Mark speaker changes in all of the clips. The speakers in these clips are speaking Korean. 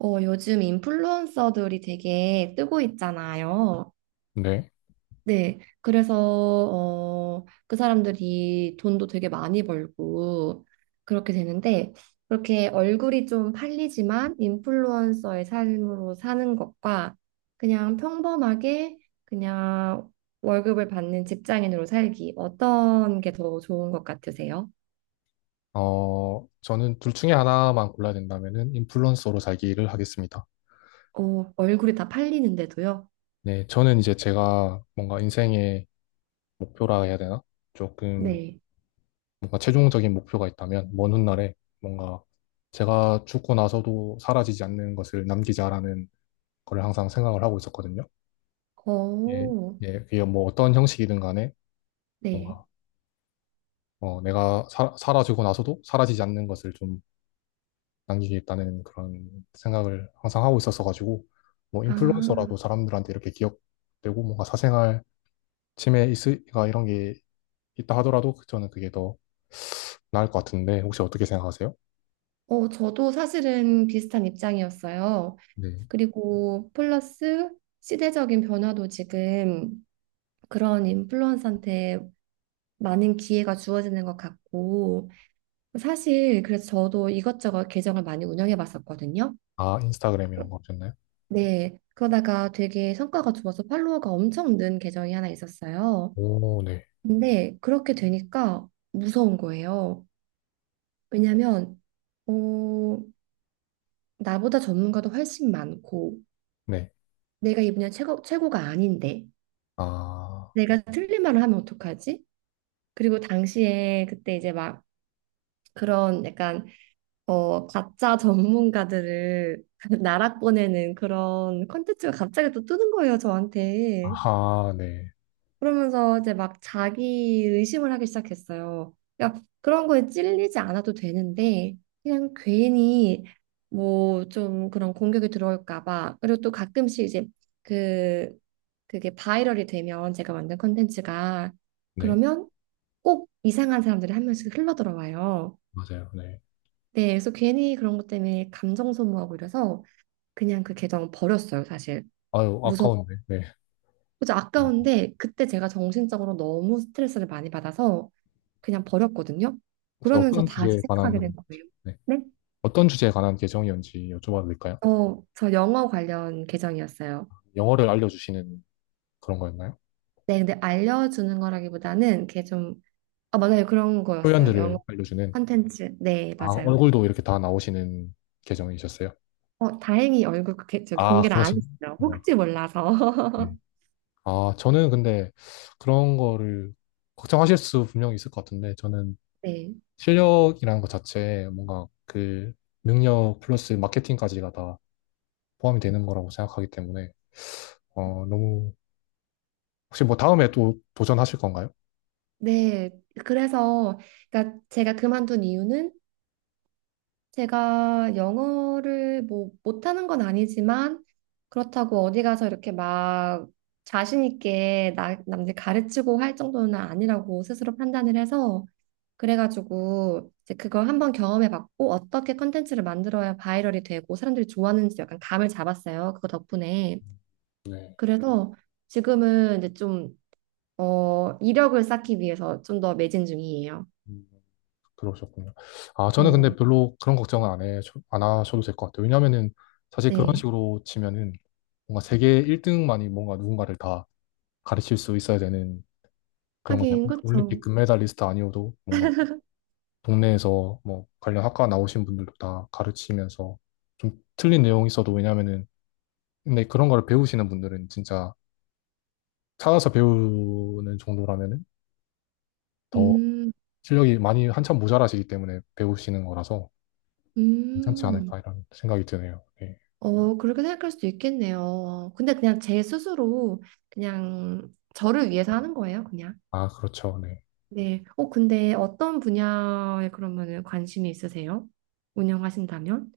Speaker 1: 요즘 인플루언서들이 되게 뜨고 있잖아요.
Speaker 2: 네.
Speaker 1: 네. 그래서 그 사람들이 돈도 되게 많이 벌고, 그렇게 되는데, 그렇게 얼굴이 좀 팔리지만, 인플루언서의 삶으로 사는 것과, 그냥 평범하게, 그냥 월급을 받는 직장인으로 살기, 어떤 게 더 좋은 것 같으세요?
Speaker 2: 저는 둘 중에 하나만 골라야 된다면은 인플루언서로 살기를 하겠습니다.
Speaker 1: 얼굴이 다 팔리는데도요?
Speaker 2: 네, 저는 이제 제가 뭔가 인생의 목표라 해야 되나? 조금
Speaker 1: 네.
Speaker 2: 뭔가 최종적인 목표가 있다면 먼 훗날에 뭔가 제가 죽고 나서도 사라지지 않는 것을 남기자라는 걸 항상 생각을 하고 있었거든요. 예,
Speaker 1: 어,
Speaker 2: 예, 그게 뭐 어떤 형식이든 간에
Speaker 1: 네.
Speaker 2: 뭔가 내가 사라지고 나서도 사라지지 않는 것을 좀 남기겠다는 그런 생각을 항상 하고 있었어가지고 뭐
Speaker 1: 아.
Speaker 2: 인플루언서라도 사람들한테 이렇게 기억되고 뭔가 사생활 침해 있으가 이런 게 있다 하더라도 그 저는 그게 더 나을 것 같은데 혹시 어떻게 생각하세요?
Speaker 1: 저도 사실은 비슷한 입장이었어요.
Speaker 2: 네.
Speaker 1: 그리고 플러스 시대적인 변화도 지금 그런 인플루언서한테 많은 기회가 주어지는 것 같고, 사실 그래서 저도 이것저것 계정을 많이 운영해 봤었거든요.
Speaker 2: 아, 인스타그램 이런 거없셨나요?
Speaker 1: 네. 그러다가 되게 성과가 좋아서 팔로워가 엄청 는 계정이 하나 있었어요.
Speaker 2: 오, 네,
Speaker 1: 근데 그렇게 되니까 무서운 거예요. 왜냐면, 어, 나보다 전문가도 훨씬 많고,
Speaker 2: 네.
Speaker 1: 내가 이 분야 최고, 최고가 아닌데
Speaker 2: 아,
Speaker 1: 내가 틀린 말을 하면 어떡하지? 그리고 당시에 그때 이제 막 그런 약간 가짜 전문가들을 나락 보내는 그런 컨텐츠가 갑자기 또 뜨는 거예요 저한테.
Speaker 2: 아하, 네,
Speaker 1: 그러면서 이제 막 자기 의심을 하기 시작했어요. 야, 그런 거에 찔리지 않아도 되는데, 그냥 괜히 뭐 좀 그런 공격이 들어올까 봐. 그리고 또 가끔씩 이제 그, 그게 바이럴이 되면 제가 만든 컨텐츠가
Speaker 2: 네,
Speaker 1: 그러면 꼭 이상한 사람들이 한 명씩 흘러들어와요.
Speaker 2: 맞아요, 네.
Speaker 1: 네, 그래서 괜히 그런 것 때문에 감정 소모하고 이래서 그냥 그 계정 버렸어요, 사실.
Speaker 2: 아유,
Speaker 1: 무서워.
Speaker 2: 아까운데, 네.
Speaker 1: 그죠?
Speaker 2: 어,
Speaker 1: 아까운데 그때 제가 정신적으로 너무 스트레스를 많이 받아서 그냥 버렸거든요.
Speaker 2: 혹시
Speaker 1: 그러면서
Speaker 2: 어떤
Speaker 1: 다시
Speaker 2: 주제에
Speaker 1: 생각하게 된
Speaker 2: 관한,
Speaker 1: 거예요.
Speaker 2: 네.
Speaker 1: 네?
Speaker 2: 어떤 주제에 관한 계정이었는지 여쭤봐도 될까요?
Speaker 1: 저 영어 관련 계정이었어요.
Speaker 2: 영어를 알려주시는 그런 거였나요?
Speaker 1: 네, 근데 알려주는 거라기보다는 이게 좀, 아, 맞아요. 그런 거였어요. 영어
Speaker 2: 표현들을 알려주는.
Speaker 1: 컨텐츠. 네,
Speaker 2: 아,
Speaker 1: 맞아요.
Speaker 2: 얼굴도 이렇게 다 나오시는 계정이셨어요?
Speaker 1: 다행히 얼굴 그 저기
Speaker 2: 아,
Speaker 1: 공개를 안 했어요.
Speaker 2: 그러시군요.
Speaker 1: 혹시
Speaker 2: 네.
Speaker 1: 몰라서.
Speaker 2: 아, 저는 근데 그런 거를 걱정하실 수 분명히 있을 것 같은데, 저는
Speaker 1: 네.
Speaker 2: 실력이라는 것 자체에 뭔가 그 능력 플러스 마케팅까지가 다 포함이 되는 거라고 생각하기 때문에, 너무, 혹시 뭐 다음에 또 도전하실 건가요?
Speaker 1: 네. 그래서, 그러니까 제가 그만둔 이유는 제가 영어를 뭐 못하는 건 아니지만 그렇다고 어디 가서 이렇게 막 자신 있게 나, 남들 가르치고 할 정도는 아니라고 스스로 판단을 해서 그래가지고 이제 그걸 한번 경험해봤고 어떻게 컨텐츠를 만들어야 바이럴이 되고 사람들이 좋아하는지 약간 감을 잡았어요. 그거 덕분에.
Speaker 2: 네.
Speaker 1: 그래서 지금은 이제 좀 이력을 쌓기 위해서 좀 더 매진 중이에요.
Speaker 2: 들어오셨군요. 아, 저는
Speaker 1: 네.
Speaker 2: 근데 별로 그런 걱정은 안 하셔도 될 것 같아요. 왜냐면은 사실 그런
Speaker 1: 네.
Speaker 2: 식으로 치면은 뭔가 세계 1등만이 뭔가 누군가를 다 가르칠 수 있어야 되는 그런 거잖아요.
Speaker 1: 하긴 그렇죠.
Speaker 2: 올림픽 금메달리스트 아니어도 뭔가 동네에서 뭐 관련 학과 나오신 분들도 다 가르치면서 좀 틀린 내용이 있어도 왜냐면은 근데 그런 거를 배우시는 분들은 진짜 찾아서 배우는 정도라면은 더
Speaker 1: 음,
Speaker 2: 실력이 많이 한참 모자라시기 때문에 배우시는 거라서 괜찮지
Speaker 1: 음.
Speaker 2: 않을까 이런 생각이 드네요. 네.
Speaker 1: 그렇게 생각할 수도 있겠네요. 근데 그냥 제 스스로 그냥 저를 위해서 하는 거예요, 그냥.
Speaker 2: 아, 그렇죠. 네.
Speaker 1: 네. 근데 어떤 분야에 그러면은 관심이 있으세요? 운영하신다면?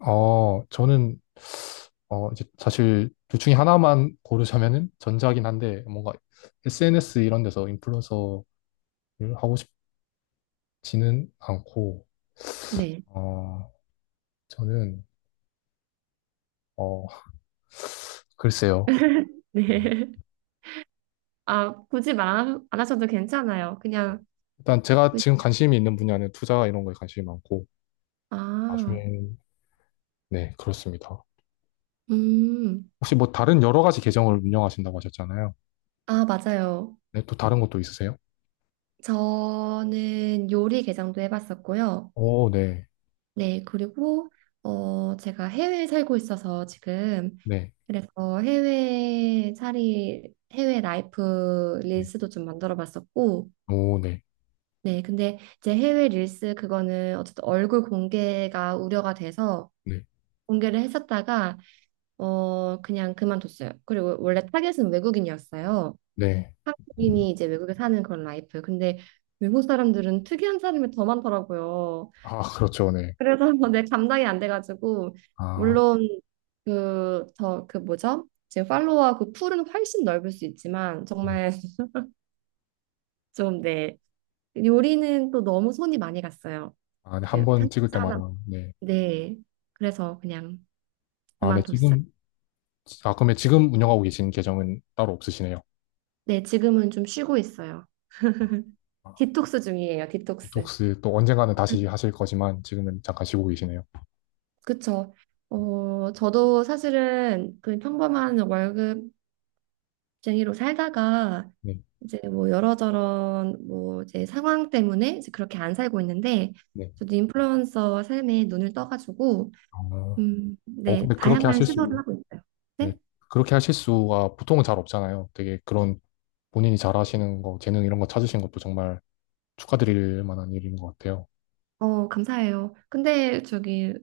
Speaker 2: 저는, 이제 사실 둘 중에 하나만 고르자면은 전자긴 한데, 뭔가 SNS 이런 데서 인플루언서를 하고 싶지는 않고,
Speaker 1: 네.
Speaker 2: 어, 저는, 어, 글쎄요.
Speaker 1: 네. 아, 굳이 말 안 하셔도 괜찮아요. 그냥,
Speaker 2: 일단 제가
Speaker 1: 그-
Speaker 2: 지금 관심이 있는 분야는 투자 이런 거에 관심이 많고,
Speaker 1: 아,
Speaker 2: 나중에는, 네, 그렇습니다.
Speaker 1: 음,
Speaker 2: 혹시 뭐 다른 여러 가지 계정을 운영하신다고 하셨잖아요.
Speaker 1: 아, 맞아요.
Speaker 2: 네, 또 다른 것도 있으세요?
Speaker 1: 저는 요리 개장도 해봤었고요.
Speaker 2: 오, 네,
Speaker 1: 네. 그리고, 제가 해외에 살고 있어서 지금
Speaker 2: 네,
Speaker 1: 그래서 해외 살이 해외 라이프
Speaker 2: 네.
Speaker 1: 릴스도 좀 만들어 봤었고
Speaker 2: 오, 네,
Speaker 1: 네 근데 이제 해외 릴스 그거는 어쨌든 얼굴 공개가 우려가 돼서
Speaker 2: 네,
Speaker 1: 공개를 했었다가 그냥 그만뒀어요. 그리고 원래 타겟은 외국인이었어요.
Speaker 2: 네.
Speaker 1: 한국인이 이제 외국에 사는 그런 라이프. 근데 외국 사람들은 특이한 사람이 더 많더라고요.
Speaker 2: 아, 그렇죠. 네.
Speaker 1: 그래서 내 감당이 안 돼가지고
Speaker 2: 아.
Speaker 1: 물론 그 더 그 뭐죠? 지금 팔로워 그 풀은 훨씬 넓을 수 있지만
Speaker 2: 네.
Speaker 1: 정말 좀 네. 요리는 또 너무 손이 많이 갔어요.
Speaker 2: 아, 네, 한
Speaker 1: 그
Speaker 2: 번 찍을
Speaker 1: 편집자
Speaker 2: 때마다.
Speaker 1: 하나.
Speaker 2: 네.
Speaker 1: 네. 그래서 그냥
Speaker 2: 아, 네,
Speaker 1: 그만뒀어요.
Speaker 2: 지금, 아, 그러면 지금 운영하고 계신 계정은 따로 없으시네요.
Speaker 1: 네, 지금은 좀 쉬고 있어요.
Speaker 2: 아,
Speaker 1: 디톡스 중이에요. 디톡스.
Speaker 2: 디톡스 또 언젠가는 다시 하실 거지만 지금은 잠깐 쉬고 계시네요.
Speaker 1: 그쵸. 저도 사실은 그 평범한 월급 쟁이로 살다가
Speaker 2: 네,
Speaker 1: 이제 뭐 여러저런 뭐 이제 상황 때문에 이제 그렇게 안 살고 있는데
Speaker 2: 네.
Speaker 1: 저도 인플루언서 삶에 눈을 떠가지고
Speaker 2: 어,
Speaker 1: 네,
Speaker 2: 근데 그렇게
Speaker 1: 다양한
Speaker 2: 하실
Speaker 1: 시도를
Speaker 2: 수,
Speaker 1: 하고 있어요.
Speaker 2: 네.
Speaker 1: 네?
Speaker 2: 그렇게 하실 수가 보통은 잘 없잖아요. 되게 그런 본인이 잘 하시는 거, 재능 이런 거 찾으신 것도 정말 축하드릴 만한 일인 것 같아요.
Speaker 1: 감사해요. 근데 저기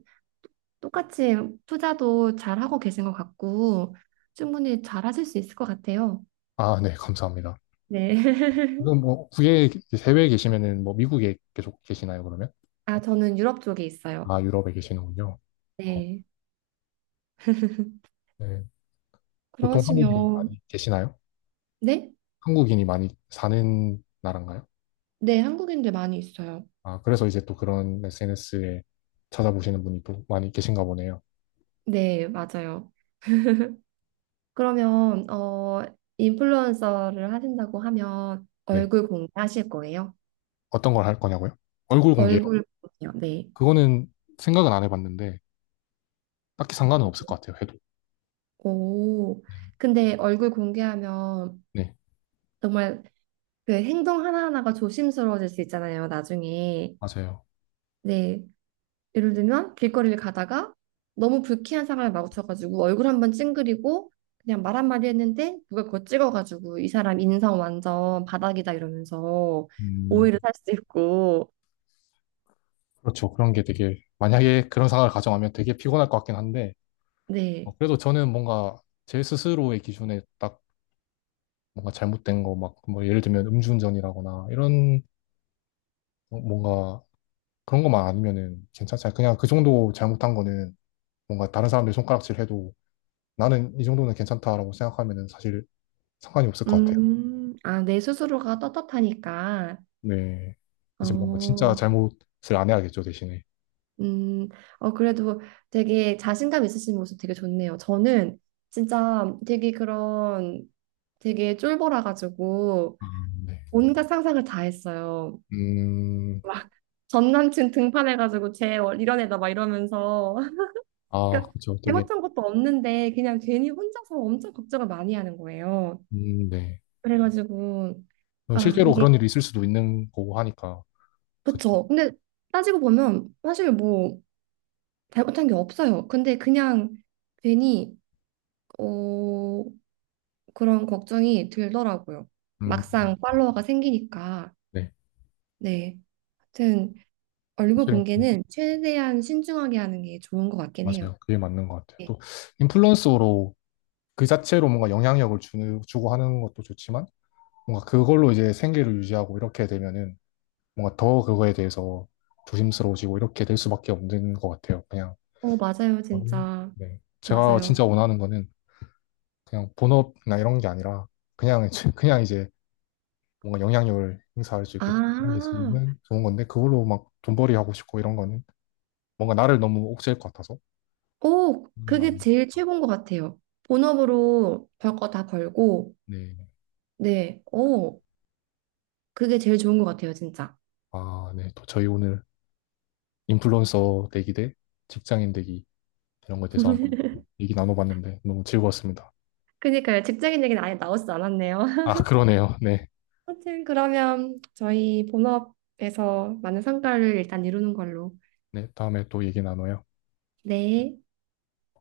Speaker 1: 똑같이 투자도 잘 하고 계신 것 같고 충분히 잘 하실 수 있을 것 같아요.
Speaker 2: 아, 네, 감사합니다.
Speaker 1: 네.
Speaker 2: 지금 뭐, 국외에, 해외에 계시면은 뭐 미국에 계속 계시나요, 그러면?
Speaker 1: 아, 저는 유럽 쪽에 있어요.
Speaker 2: 아, 유럽에 계시는군요. 어,
Speaker 1: 네.
Speaker 2: 네. 보통 한국인이
Speaker 1: 그러시면
Speaker 2: 많이 계시나요?
Speaker 1: 네?
Speaker 2: 한국인이 많이 사는 나라인가요?
Speaker 1: 네, 한국인들 많이 있어요.
Speaker 2: 아, 그래서 이제 또 그런 SNS에 찾아보시는 분이 또 많이 계신가 보네요.
Speaker 1: 네, 맞아요. 그러면 인플루언서를 하신다고 하면
Speaker 2: 네.
Speaker 1: 얼굴 공개하실 거예요?
Speaker 2: 어떤 걸 할 거냐고요? 얼굴 공개요.
Speaker 1: 얼굴 공개요. 네.
Speaker 2: 그거는 생각은 안 해봤는데, 딱히 상관은 없을 것 같아요, 해도.
Speaker 1: 오.
Speaker 2: 네.
Speaker 1: 근데 얼굴 공개하면
Speaker 2: 네,
Speaker 1: 정말 그 행동 하나하나가 조심스러워질 수 있잖아요, 나중에.
Speaker 2: 맞아요.
Speaker 1: 네. 예를 들면 길거리를 가다가 너무 불쾌한 상황에 마주쳐가지고 얼굴 한번 찡그리고 그냥 말 한마디 했는데 누가 그거 찍어가지고 이 사람 인성 완전 바닥이다 이러면서
Speaker 2: 음,
Speaker 1: 오해를 살 수 있고.
Speaker 2: 그렇죠. 그런 게 되게, 만약에 그런 상황을 가정하면 되게 피곤할 것 같긴 한데,
Speaker 1: 네.
Speaker 2: 그래도 저는 뭔가 제 스스로의 기준에 딱 뭔가 잘못된 거, 막, 뭐 예를 들면 음주운전이라거나, 이런 뭔가 그런 것만 아니면은 괜찮잖아요. 그냥 그 정도 잘못한 거는 뭔가 다른 사람들 손가락질 해도 나는 이 정도는 괜찮다라고 생각하면은 사실 상관이 없을 것 같아요.
Speaker 1: 아, 내 스스로가 떳떳하니까.
Speaker 2: 네. 이제 뭔가 진짜
Speaker 1: 어,
Speaker 2: 잘못을 안 해야겠죠, 대신에.
Speaker 1: 음, 그래도 되게 자신감 있으신 모습 되게 좋네요. 저는 진짜 되게 그런 되게 쫄보라가지고
Speaker 2: 아, 네.
Speaker 1: 온갖 상상을 다 했어요.
Speaker 2: 음,
Speaker 1: 막 전 남친 등판해가지고 쟤 이런 애다 막 이러면서.
Speaker 2: 아,
Speaker 1: 그러니까
Speaker 2: 그렇죠. 되게,
Speaker 1: 잘못한 것도 없는데 그냥 괜히 혼자서 엄청 걱정을 많이 하는 거예요.
Speaker 2: 네.
Speaker 1: 그래가지고,
Speaker 2: 뭐
Speaker 1: 아,
Speaker 2: 실제로
Speaker 1: 이게,
Speaker 2: 그런 일이 있을 수도 있는 거고 하니까, 그,
Speaker 1: 그쵸. 근데 따지고 보면 사실 뭐 잘못한 게 없어요. 근데 그냥 괜히 어, 그런 걱정이 들더라고요.
Speaker 2: 음,
Speaker 1: 막상 팔로워가 생기니까.
Speaker 2: 네.
Speaker 1: 네. 하여튼 얼굴
Speaker 2: 사실,
Speaker 1: 공개는 최대한 신중하게 하는 게 좋은 것 같긴 해요.
Speaker 2: 맞아요. 그게 맞는 것 같아요.
Speaker 1: 네.
Speaker 2: 또, 인플루언서로 그 자체로 뭔가 영향력을 주는, 주고 하는 것도 좋지만, 뭔가 그걸로 이제 생계를 유지하고 이렇게 되면은 뭔가 더 그거에 대해서 조심스러워지고 이렇게 될 수밖에 없는 것 같아요. 그냥
Speaker 1: 어, 맞아요, 진짜.
Speaker 2: 네. 제가
Speaker 1: 맞아요.
Speaker 2: 진짜 원하는 거는 그냥 본업이나 이런 게 아니라 그냥 이제 뭔가 영향력을 행사할 수 있고
Speaker 1: 아,
Speaker 2: 영향이지면 좋은 건데 그걸로 막 돈벌이 하고 싶고 이런 거는 뭔가 나를 너무 옥죄일 것 같아서
Speaker 1: 오, 그게
Speaker 2: 아,
Speaker 1: 제일 최고인 것 같아요. 본업으로 벌 거 다 벌고,
Speaker 2: 네.
Speaker 1: 네, 오, 그게 제일 좋은 것 같아요, 진짜.
Speaker 2: 아, 네. 또 저희 오늘 인플루언서 되기 대 직장인 되기 이런 거에 대해서 한번 얘기 나눠봤는데 너무 즐거웠습니다.
Speaker 1: 그니까요, 직장인 얘기는 아예 나오지 않았네요.
Speaker 2: 아, 그러네요. 네.
Speaker 1: 하여튼 그러면 저희 본업에서 많은 성과를 일단 이루는 걸로.
Speaker 2: 네. 다음에 또 얘기 나눠요.
Speaker 1: 네.